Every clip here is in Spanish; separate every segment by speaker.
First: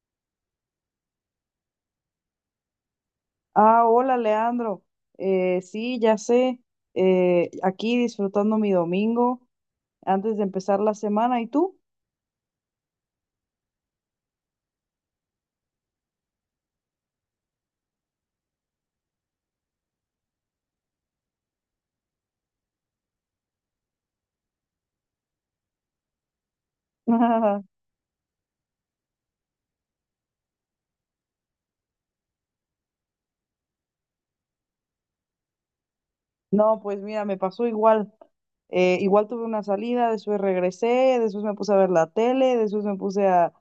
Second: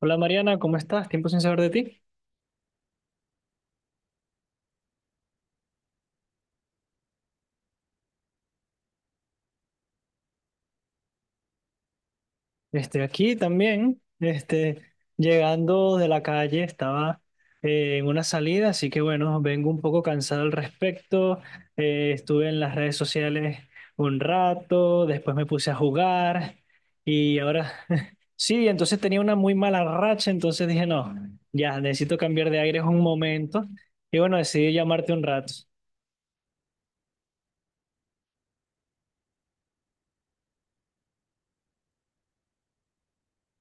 Speaker 1: Hola Mariana, ¿cómo estás? Tiempo sin saber de ti.
Speaker 2: Ah, hola Leandro. Sí, ya sé. Aquí disfrutando mi domingo antes de empezar la semana. ¿Y tú?
Speaker 1: Aquí también, llegando de la calle, estaba en una salida, así que bueno, vengo un poco cansado al respecto. Estuve en las redes sociales un rato, después me puse a jugar y ahora sí, entonces tenía una muy mala racha, entonces dije, no, ya necesito cambiar de aire un momento y bueno, decidí llamarte un rato.
Speaker 2: No, pues mira, me pasó igual. Igual tuve una salida, después regresé, después me puse a ver la tele, después me puse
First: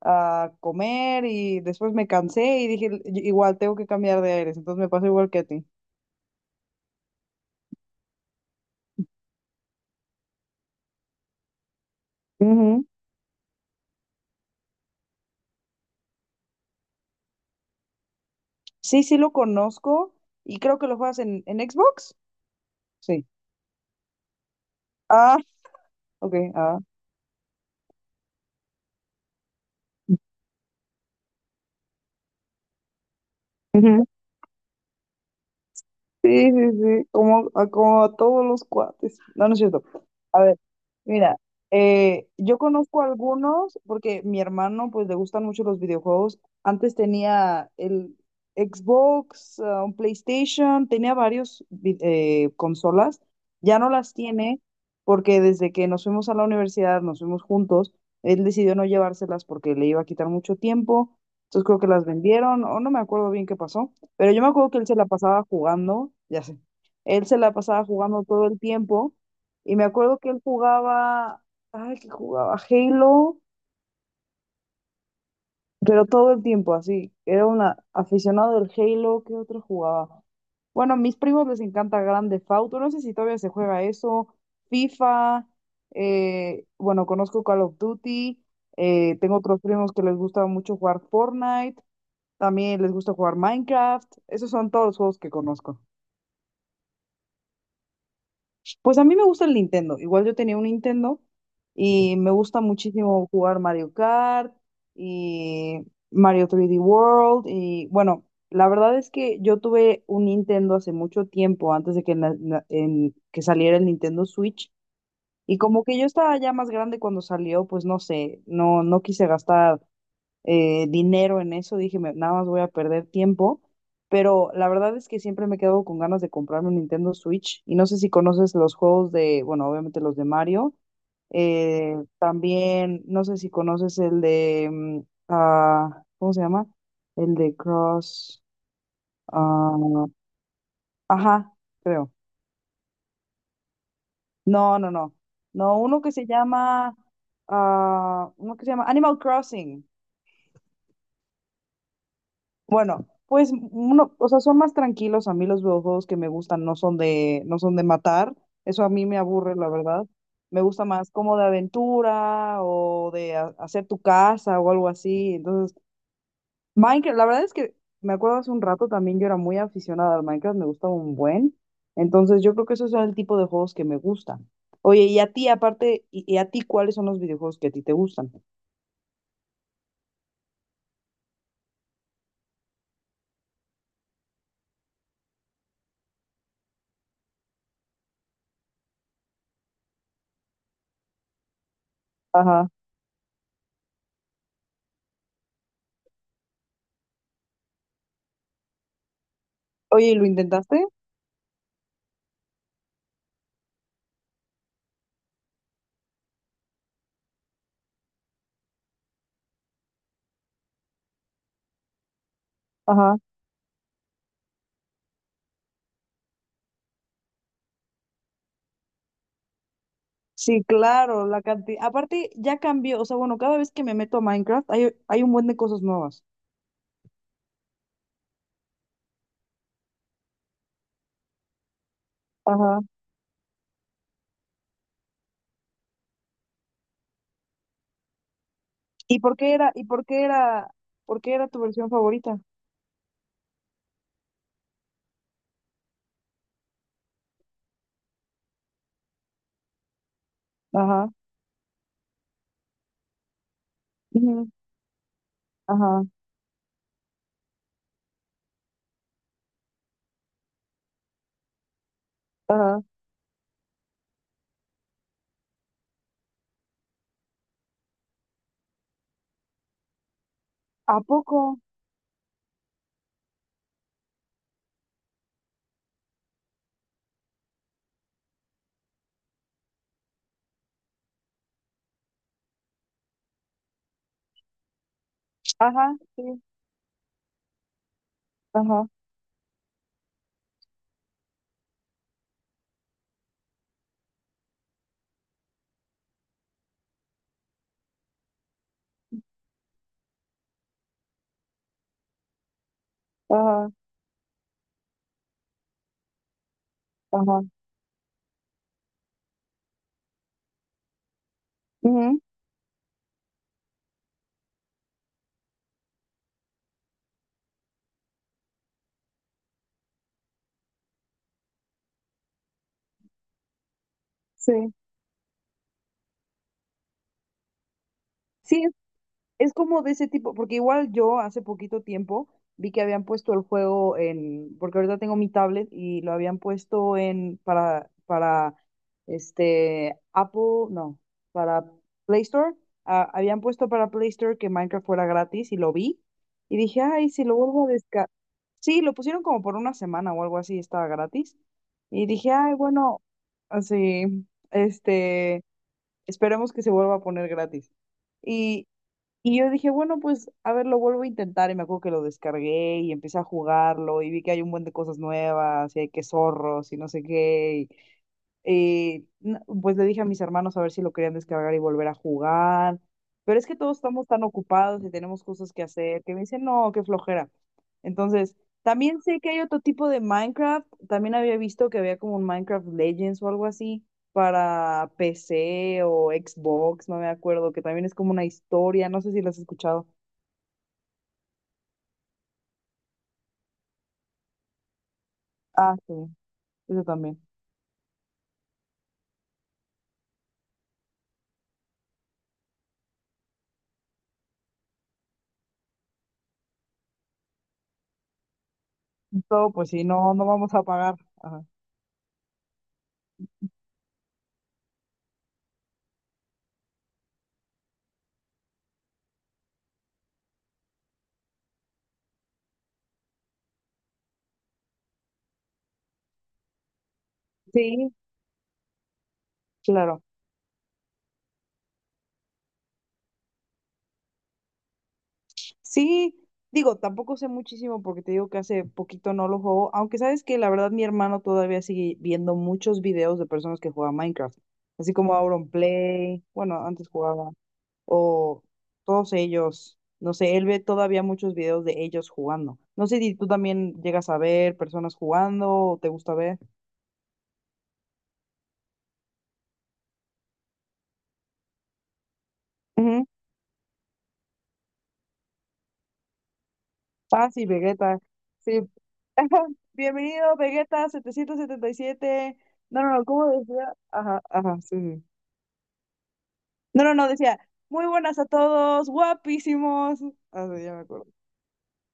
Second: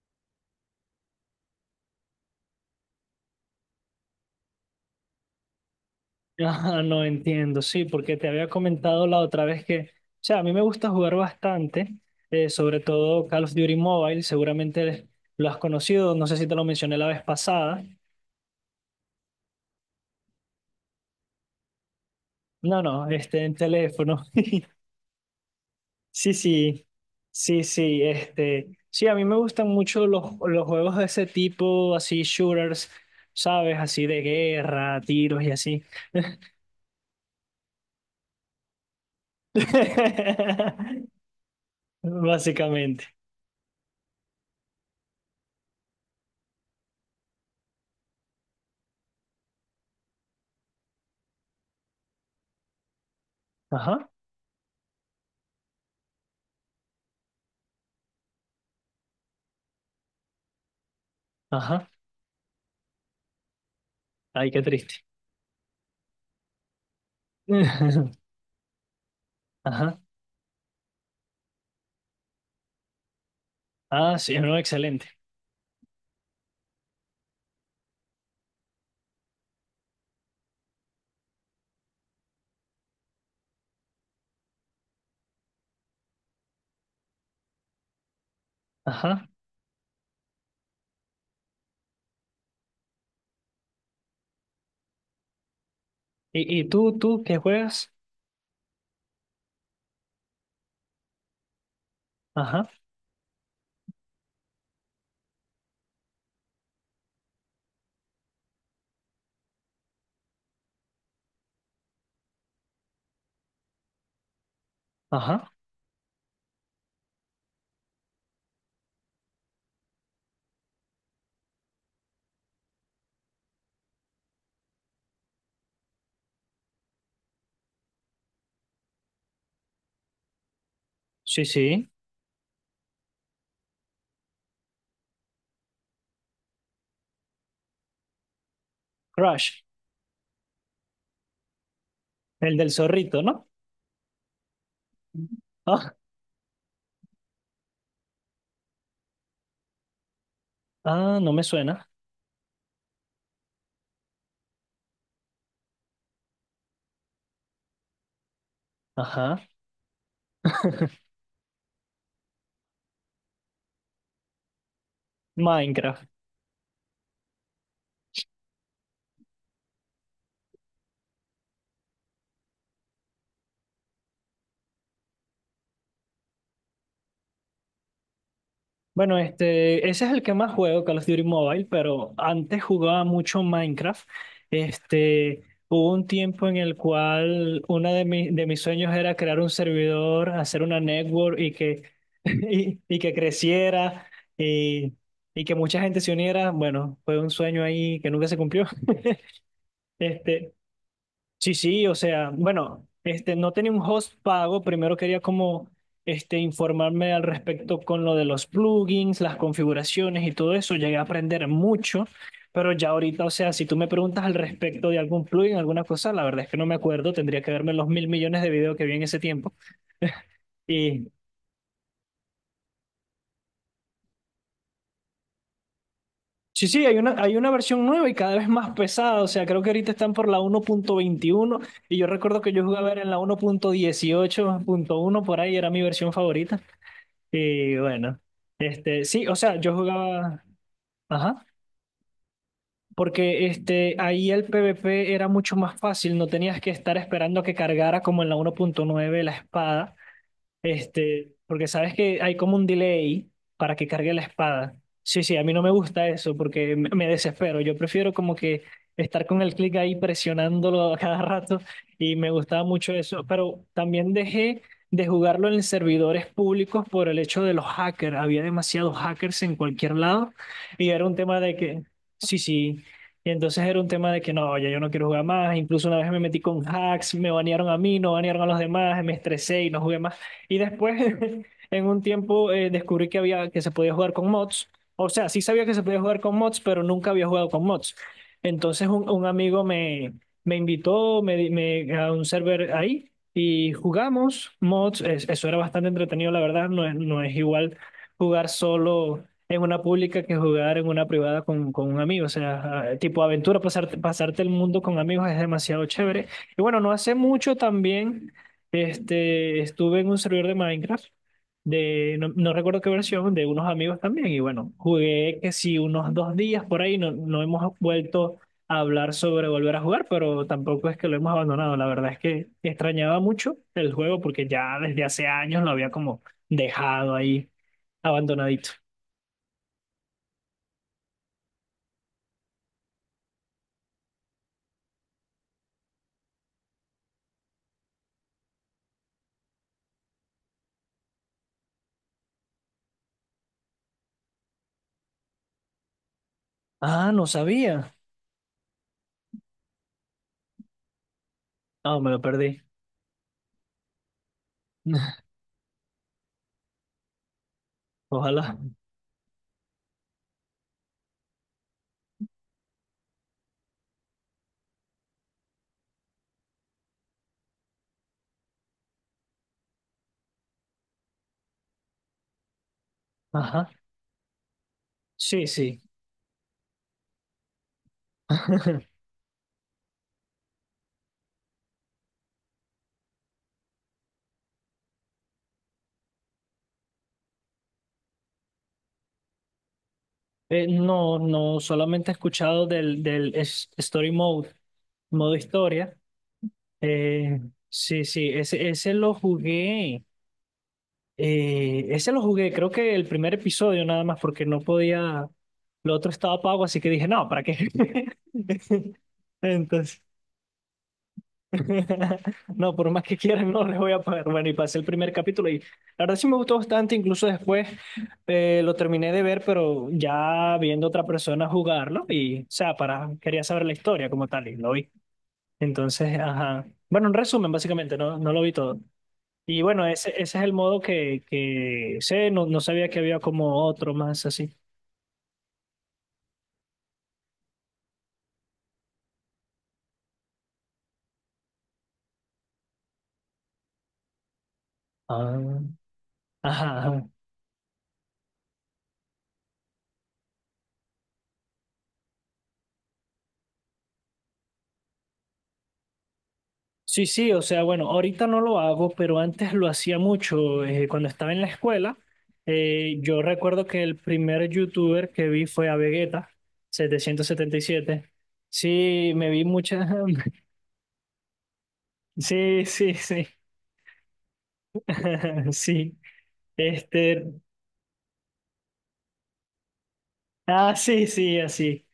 Speaker 2: a comer y después me cansé y dije, Igual tengo que cambiar de aires." Entonces me pasó igual que a ti.
Speaker 1: Ah, no entiendo, sí, porque te había comentado la otra vez que, o sea, a mí me gusta jugar bastante, sobre
Speaker 2: Ujú.
Speaker 1: todo Call of Duty Mobile, seguramente lo has conocido, no sé si te lo mencioné la vez pasada.
Speaker 2: Sí, sí lo conozco y creo que lo juegas en Xbox.
Speaker 1: No, no,
Speaker 2: Sí.
Speaker 1: en teléfono.
Speaker 2: Ah,
Speaker 1: Sí,
Speaker 2: ok. Ah.
Speaker 1: sí, sí, sí, sí, a mí me gustan mucho los juegos de ese tipo, así, shooters, ¿sabes? Así de guerra, tiros y así.
Speaker 2: Sí, sí, sí, como a todos los cuates. No, no es cierto. A ver, mira, yo conozco
Speaker 1: Básicamente.
Speaker 2: algunos porque mi hermano, pues, le gustan mucho los videojuegos. Antes tenía el Xbox, ah, un PlayStation, tenía varios vi- consolas. Ya no
Speaker 1: Ajá,
Speaker 2: las tiene porque desde que nos fuimos a la universidad, nos fuimos juntos, él decidió no llevárselas porque le iba a quitar mucho tiempo. Entonces creo que
Speaker 1: ajá,
Speaker 2: las vendieron o no me acuerdo bien qué pasó. Pero yo me
Speaker 1: ay, qué
Speaker 2: acuerdo que él se
Speaker 1: triste.
Speaker 2: la pasaba jugando, ya sé, él se la pasaba jugando todo el tiempo y me
Speaker 1: Ajá.
Speaker 2: acuerdo que él jugaba, ay, que jugaba Halo,
Speaker 1: Ah, sí, no, excelente.
Speaker 2: pero todo el tiempo así, era un aficionado del Halo. ¿Qué otro jugaba? Bueno, a mis primos les encanta Grand Theft Auto, no sé si todavía se juega eso, FIFA, bueno, conozco Call of Duty,
Speaker 1: Ajá.
Speaker 2: tengo otros primos que les gusta mucho jugar Fortnite, también les gusta jugar Minecraft, esos son todos los juegos que conozco.
Speaker 1: Y tú, tú qué juegas?
Speaker 2: Pues a mí me gusta el Nintendo. Igual yo tenía un Nintendo y me gusta
Speaker 1: Ajá.
Speaker 2: muchísimo jugar Mario Kart y Mario 3D World. Y bueno, la verdad es que yo tuve un Nintendo hace mucho tiempo, antes de que, que saliera el Nintendo Switch.
Speaker 1: Ajá.
Speaker 2: Y como que yo estaba ya más grande cuando salió, pues no sé, no, no quise gastar dinero en eso, dije, Nada más voy a perder tiempo." Pero la verdad es que siempre me quedo con ganas de comprarme un Nintendo Switch y no sé si conoces los juegos de, bueno, obviamente los de Mario,
Speaker 1: Sí, sí.
Speaker 2: también, no sé si conoces el de, ¿cómo se llama? El de Cross,
Speaker 1: Crash,
Speaker 2: ah, ajá, creo.
Speaker 1: el del zorrito, ¿no?
Speaker 2: No, no, no. No,
Speaker 1: Ah,
Speaker 2: uno que se llama Animal Crossing.
Speaker 1: ah, no me suena.
Speaker 2: Bueno, pues uno, o sea, son más tranquilos. A mí los videojuegos que me gustan no son de matar. Eso a mí me
Speaker 1: Ajá.
Speaker 2: aburre, la verdad. Me gusta más como de aventura o de hacer tu casa o algo así. Entonces,
Speaker 1: Minecraft.
Speaker 2: Minecraft, la verdad es que me acuerdo hace un rato también yo era muy aficionada al Minecraft, me gustaba un buen. Entonces, yo creo que esos son el tipo de juegos que me gustan. Oye, y a ti, aparte, y a ti, ¿cuáles son los videojuegos que a ti te gustan?
Speaker 1: Bueno, ese es el que más juego, Call of Duty Mobile, pero antes jugaba mucho Minecraft. Este, Hubo un tiempo en el cual uno de mis sueños era crear un servidor, hacer una network y que,
Speaker 2: Ajá.
Speaker 1: y que creciera y, y que mucha gente se uniera. Bueno, fue un sueño ahí que nunca se cumplió.
Speaker 2: Oye, ¿y lo
Speaker 1: Este,
Speaker 2: intentaste?
Speaker 1: Sí, sí, o sea, bueno, no tenía un host pago. Primero quería como informarme al respecto con lo de los plugins, las configuraciones y todo eso. Llegué a aprender mucho, pero ya
Speaker 2: Ajá.
Speaker 1: ahorita, o sea, si tú me preguntas al respecto de algún plugin, alguna cosa, la verdad es que no me acuerdo. Tendría que verme los mil millones de videos que vi en ese tiempo.
Speaker 2: Sí,
Speaker 1: Y
Speaker 2: claro, la cantidad. Aparte, ya cambió, o sea, bueno, cada vez que me meto a Minecraft hay un buen de cosas nuevas.
Speaker 1: sí, sí, hay una versión nueva y cada vez más pesada. O sea, creo que ahorita están por la 1.21 y yo recuerdo que yo
Speaker 2: Ajá.
Speaker 1: jugaba era en la uno punto dieciocho punto uno por ahí, era mi versión favorita. Y bueno,
Speaker 2: ¿Y
Speaker 1: sí, o
Speaker 2: por qué
Speaker 1: sea,
Speaker 2: era,
Speaker 1: yo
Speaker 2: y por qué
Speaker 1: jugaba,
Speaker 2: era, ¿Por qué
Speaker 1: ajá,
Speaker 2: era tu versión favorita?
Speaker 1: porque ahí el PvP era mucho más fácil, no tenías que estar esperando que cargara como en la 1.9 la espada,
Speaker 2: Ajá.
Speaker 1: porque sabes que hay como un delay para que cargue la
Speaker 2: Ujú.
Speaker 1: espada. Sí, sí, a mí no me
Speaker 2: Ajá.
Speaker 1: gusta eso porque me desespero. Yo prefiero como que estar con el clic ahí presionándolo a cada rato y me gustaba
Speaker 2: Ajá.
Speaker 1: mucho eso. Pero también dejé de jugarlo en servidores públicos por el hecho de los hackers. Había demasiados hackers en cualquier lado y
Speaker 2: ¿A
Speaker 1: era un tema
Speaker 2: poco?
Speaker 1: de que, sí, sí. Y entonces era un tema de que no, ya yo no quiero jugar más. Incluso una vez me metí con hacks, me banearon a mí, no banearon a los demás, me estresé y no jugué más. Y después, en un tiempo, descubrí que había, que se podía jugar con mods. O sea, sí sabía que se
Speaker 2: Ajá,
Speaker 1: podía jugar con
Speaker 2: sí.
Speaker 1: mods, pero nunca había jugado con mods. Entonces,
Speaker 2: Ajá.
Speaker 1: un amigo me, me invitó a un server ahí y jugamos mods. Eso era bastante entretenido, la verdad. No es igual jugar solo en una pública que jugar en una privada con un amigo. O sea, ah, tipo aventura,
Speaker 2: Ajá.
Speaker 1: pasarte el mundo con amigos es demasiado chévere. Y bueno, no hace
Speaker 2: Ajá.
Speaker 1: mucho también. Estuve en un servidor de Minecraft, de,
Speaker 2: Ujú.
Speaker 1: no, no recuerdo qué versión, de unos amigos también, y bueno, jugué que sí unos dos días por ahí, no, no hemos vuelto a hablar sobre volver a jugar, pero tampoco es que lo hemos abandonado, la verdad es que extrañaba mucho el juego porque
Speaker 2: Sí.
Speaker 1: ya desde hace años lo había como dejado ahí,
Speaker 2: Sí,
Speaker 1: abandonadito.
Speaker 2: es como de ese tipo, porque igual yo hace poquito tiempo vi que habían puesto el juego en, porque ahorita tengo mi tablet y lo habían puesto en para este Apple, no, para Play Store, ah, habían puesto para Play Store que Minecraft fuera gratis y lo vi y dije, "Ay,
Speaker 1: Ah,
Speaker 2: si
Speaker 1: no
Speaker 2: lo vuelvo a
Speaker 1: sabía.
Speaker 2: descargar." Sí, lo pusieron como por una semana o algo así, estaba gratis.
Speaker 1: Ah,
Speaker 2: Y
Speaker 1: me lo
Speaker 2: dije,
Speaker 1: perdí.
Speaker 2: "Ay, bueno, así este, esperemos que se vuelva a poner gratis."
Speaker 1: Ojalá.
Speaker 2: y y yo dije, bueno, pues a ver, lo vuelvo a intentar. Y me acuerdo que lo descargué y empecé a jugarlo y vi que hay un buen de cosas nuevas y hay que zorros y no sé qué pues le dije a mis hermanos a ver si lo querían descargar y volver a jugar. Pero es que
Speaker 1: Ajá.
Speaker 2: todos estamos tan ocupados y tenemos
Speaker 1: Sí,
Speaker 2: cosas que
Speaker 1: sí.
Speaker 2: hacer que me dicen, no, qué flojera. Entonces, también sé que hay otro tipo de Minecraft. También había visto que había como un Minecraft Legends o algo así para PC o Xbox, no me acuerdo, que también es como una historia. No sé si lo has escuchado.
Speaker 1: No, no, solamente he escuchado del Story Mode, modo
Speaker 2: Ah, sí,
Speaker 1: historia.
Speaker 2: eso también.
Speaker 1: Eh, sí, sí, ese lo jugué. Creo que el primer episodio nada más, porque no podía. Lo otro estaba pago, así que dije, no, ¿para qué?
Speaker 2: Todo, pues sí,
Speaker 1: Entonces,
Speaker 2: no, no vamos a pagar. Ajá.
Speaker 1: no, por más que quieran, no les voy a pagar. Bueno, y pasé el primer capítulo y la verdad sí me gustó bastante, incluso después lo terminé de ver, pero ya viendo otra persona jugarlo y, o sea, quería saber la historia como tal y lo vi. Entonces, ajá. Bueno, en resumen,
Speaker 2: Sí,
Speaker 1: básicamente, no, no lo vi todo. Y bueno,
Speaker 2: claro.
Speaker 1: ese es el modo que sé, no, no sabía que había como otro más así.
Speaker 2: Sí, digo, tampoco sé muchísimo porque te digo que hace poquito no lo juego, aunque sabes que la verdad mi hermano todavía sigue viendo muchos videos de personas que juegan Minecraft, así como
Speaker 1: Ah,
Speaker 2: Auronplay, bueno,
Speaker 1: ajá.
Speaker 2: antes
Speaker 1: Ajá.
Speaker 2: jugaba, o todos ellos, no sé, él ve todavía muchos videos de ellos jugando. No sé si tú también llegas a ver personas jugando o te gusta ver.
Speaker 1: Sí, sí, o sea, bueno, ahorita no lo hago, pero antes lo hacía mucho. Cuando estaba en la escuela,
Speaker 2: Ujú.
Speaker 1: yo recuerdo que el primer youtuber que vi fue a Vegeta, setecientos
Speaker 2: Ah, sí,
Speaker 1: setenta y
Speaker 2: Vegeta,
Speaker 1: siete
Speaker 2: sí.
Speaker 1: Sí, me vi muchas...
Speaker 2: Bienvenido, Vegeta 777.
Speaker 1: Sí,
Speaker 2: No,
Speaker 1: sí,
Speaker 2: no, no,
Speaker 1: sí.
Speaker 2: ¿cómo decía? Ajá, ajá, sí. Sí.
Speaker 1: Sí.
Speaker 2: No, no, no,
Speaker 1: Este,
Speaker 2: decía, muy buenas a todos, guapísimos. Ah, sí, ya
Speaker 1: Ah,
Speaker 2: me
Speaker 1: sí,
Speaker 2: acuerdo.
Speaker 1: sí, así.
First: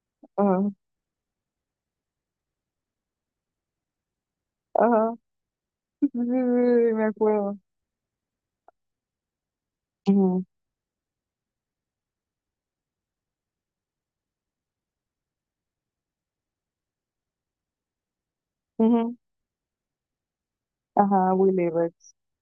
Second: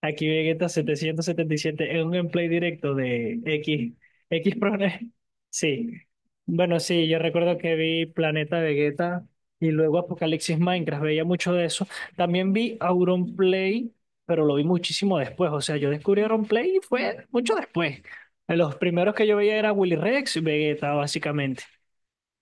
Speaker 1: Aquí Vegeta
Speaker 2: Ajá,
Speaker 1: 777 es un gameplay directo de X, X Prone.
Speaker 2: ajá,
Speaker 1: Sí.
Speaker 2: sí, sí, sí,
Speaker 1: Bueno,
Speaker 2: sí, me
Speaker 1: sí, yo recuerdo
Speaker 2: acuerdo.
Speaker 1: que vi Planeta Vegeta y luego
Speaker 2: Ujú,
Speaker 1: Apocalipsis Minecraft, veía mucho de eso. También vi Auron Play, pero lo vi muchísimo después. O sea, yo descubrí Auron Play y fue mucho después. Los primeros
Speaker 2: ujú.
Speaker 1: que yo veía era Willy Rex y Vegeta,
Speaker 2: Ajá,
Speaker 1: básicamente.
Speaker 2: Willy Rex.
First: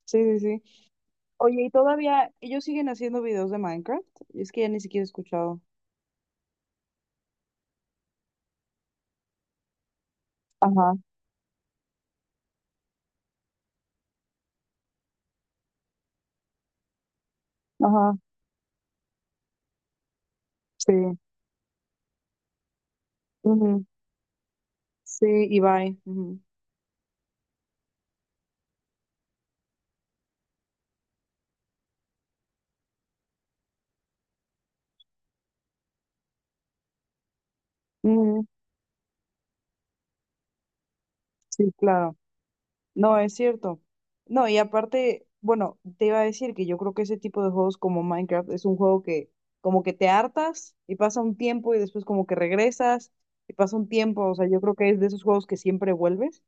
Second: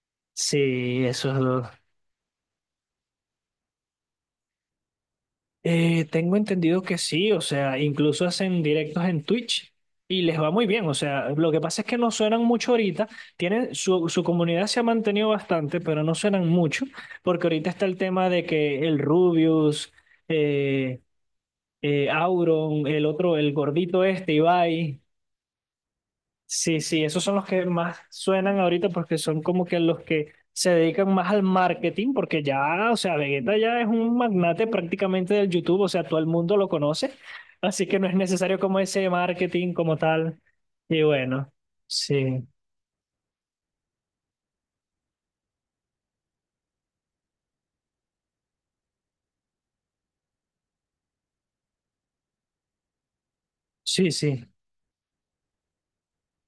Speaker 2: Sí, sí, sí.
Speaker 1: Sí, esos
Speaker 2: Oye,
Speaker 1: dos.
Speaker 2: y todavía ellos siguen haciendo videos de Minecraft. Y es que ya ni siquiera he escuchado.
Speaker 1: Tengo entendido que sí, o sea, incluso hacen directos en Twitch y les va muy bien, o
Speaker 2: Ajá,
Speaker 1: sea, lo que pasa es que no suenan mucho ahorita, tienen su, su comunidad se ha mantenido bastante, pero no suenan mucho, porque ahorita está el
Speaker 2: ajá,
Speaker 1: tema de que el Rubius, eh,
Speaker 2: sí.
Speaker 1: Auron, el otro, el
Speaker 2: Ujú.
Speaker 1: gordito este, Ibai.
Speaker 2: Sí, y bye. Ujú,
Speaker 1: Sí, sí, esos son los que más suenan ahorita porque son como que los que se dedican más al marketing, porque ya, o sea, Vegeta ya es un magnate prácticamente del YouTube, o sea, todo el mundo lo conoce, así que no es
Speaker 2: ujú.
Speaker 1: necesario como ese marketing como tal. Y bueno,
Speaker 2: Sí, claro.
Speaker 1: sí,
Speaker 2: No, es cierto. No, y aparte, bueno, te iba a decir que yo creo que ese tipo de juegos como Minecraft es un juego que como que te hartas y pasa un tiempo y después como que regresas y pasa un
Speaker 1: sí,
Speaker 2: tiempo, o
Speaker 1: sí,
Speaker 2: sea, yo creo que es de esos juegos que siempre vuelves.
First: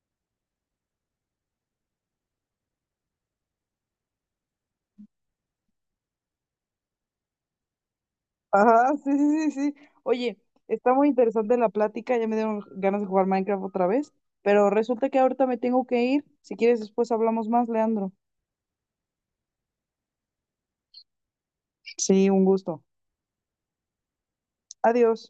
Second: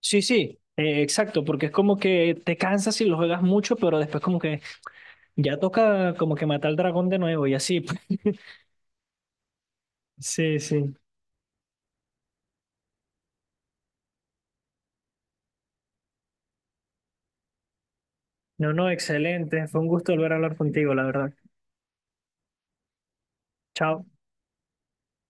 Speaker 1: sí, sí, exacto, porque es como que te cansas si lo juegas mucho, pero después como que ya toca como que matar al dragón de nuevo y así.
Speaker 2: Ajá, sí, sí, sí, sí. Oye,
Speaker 1: Sí, sí.
Speaker 2: está muy interesante la plática, ya me dieron ganas de jugar Minecraft otra vez, pero resulta que ahorita me tengo que ir. Si quieres, después hablamos más, Leandro.
Speaker 1: No, no, excelente. Fue un gusto volver a hablar contigo, la verdad.
Speaker 2: Sí, un gusto.
Speaker 1: Chao.
Speaker 2: Adiós.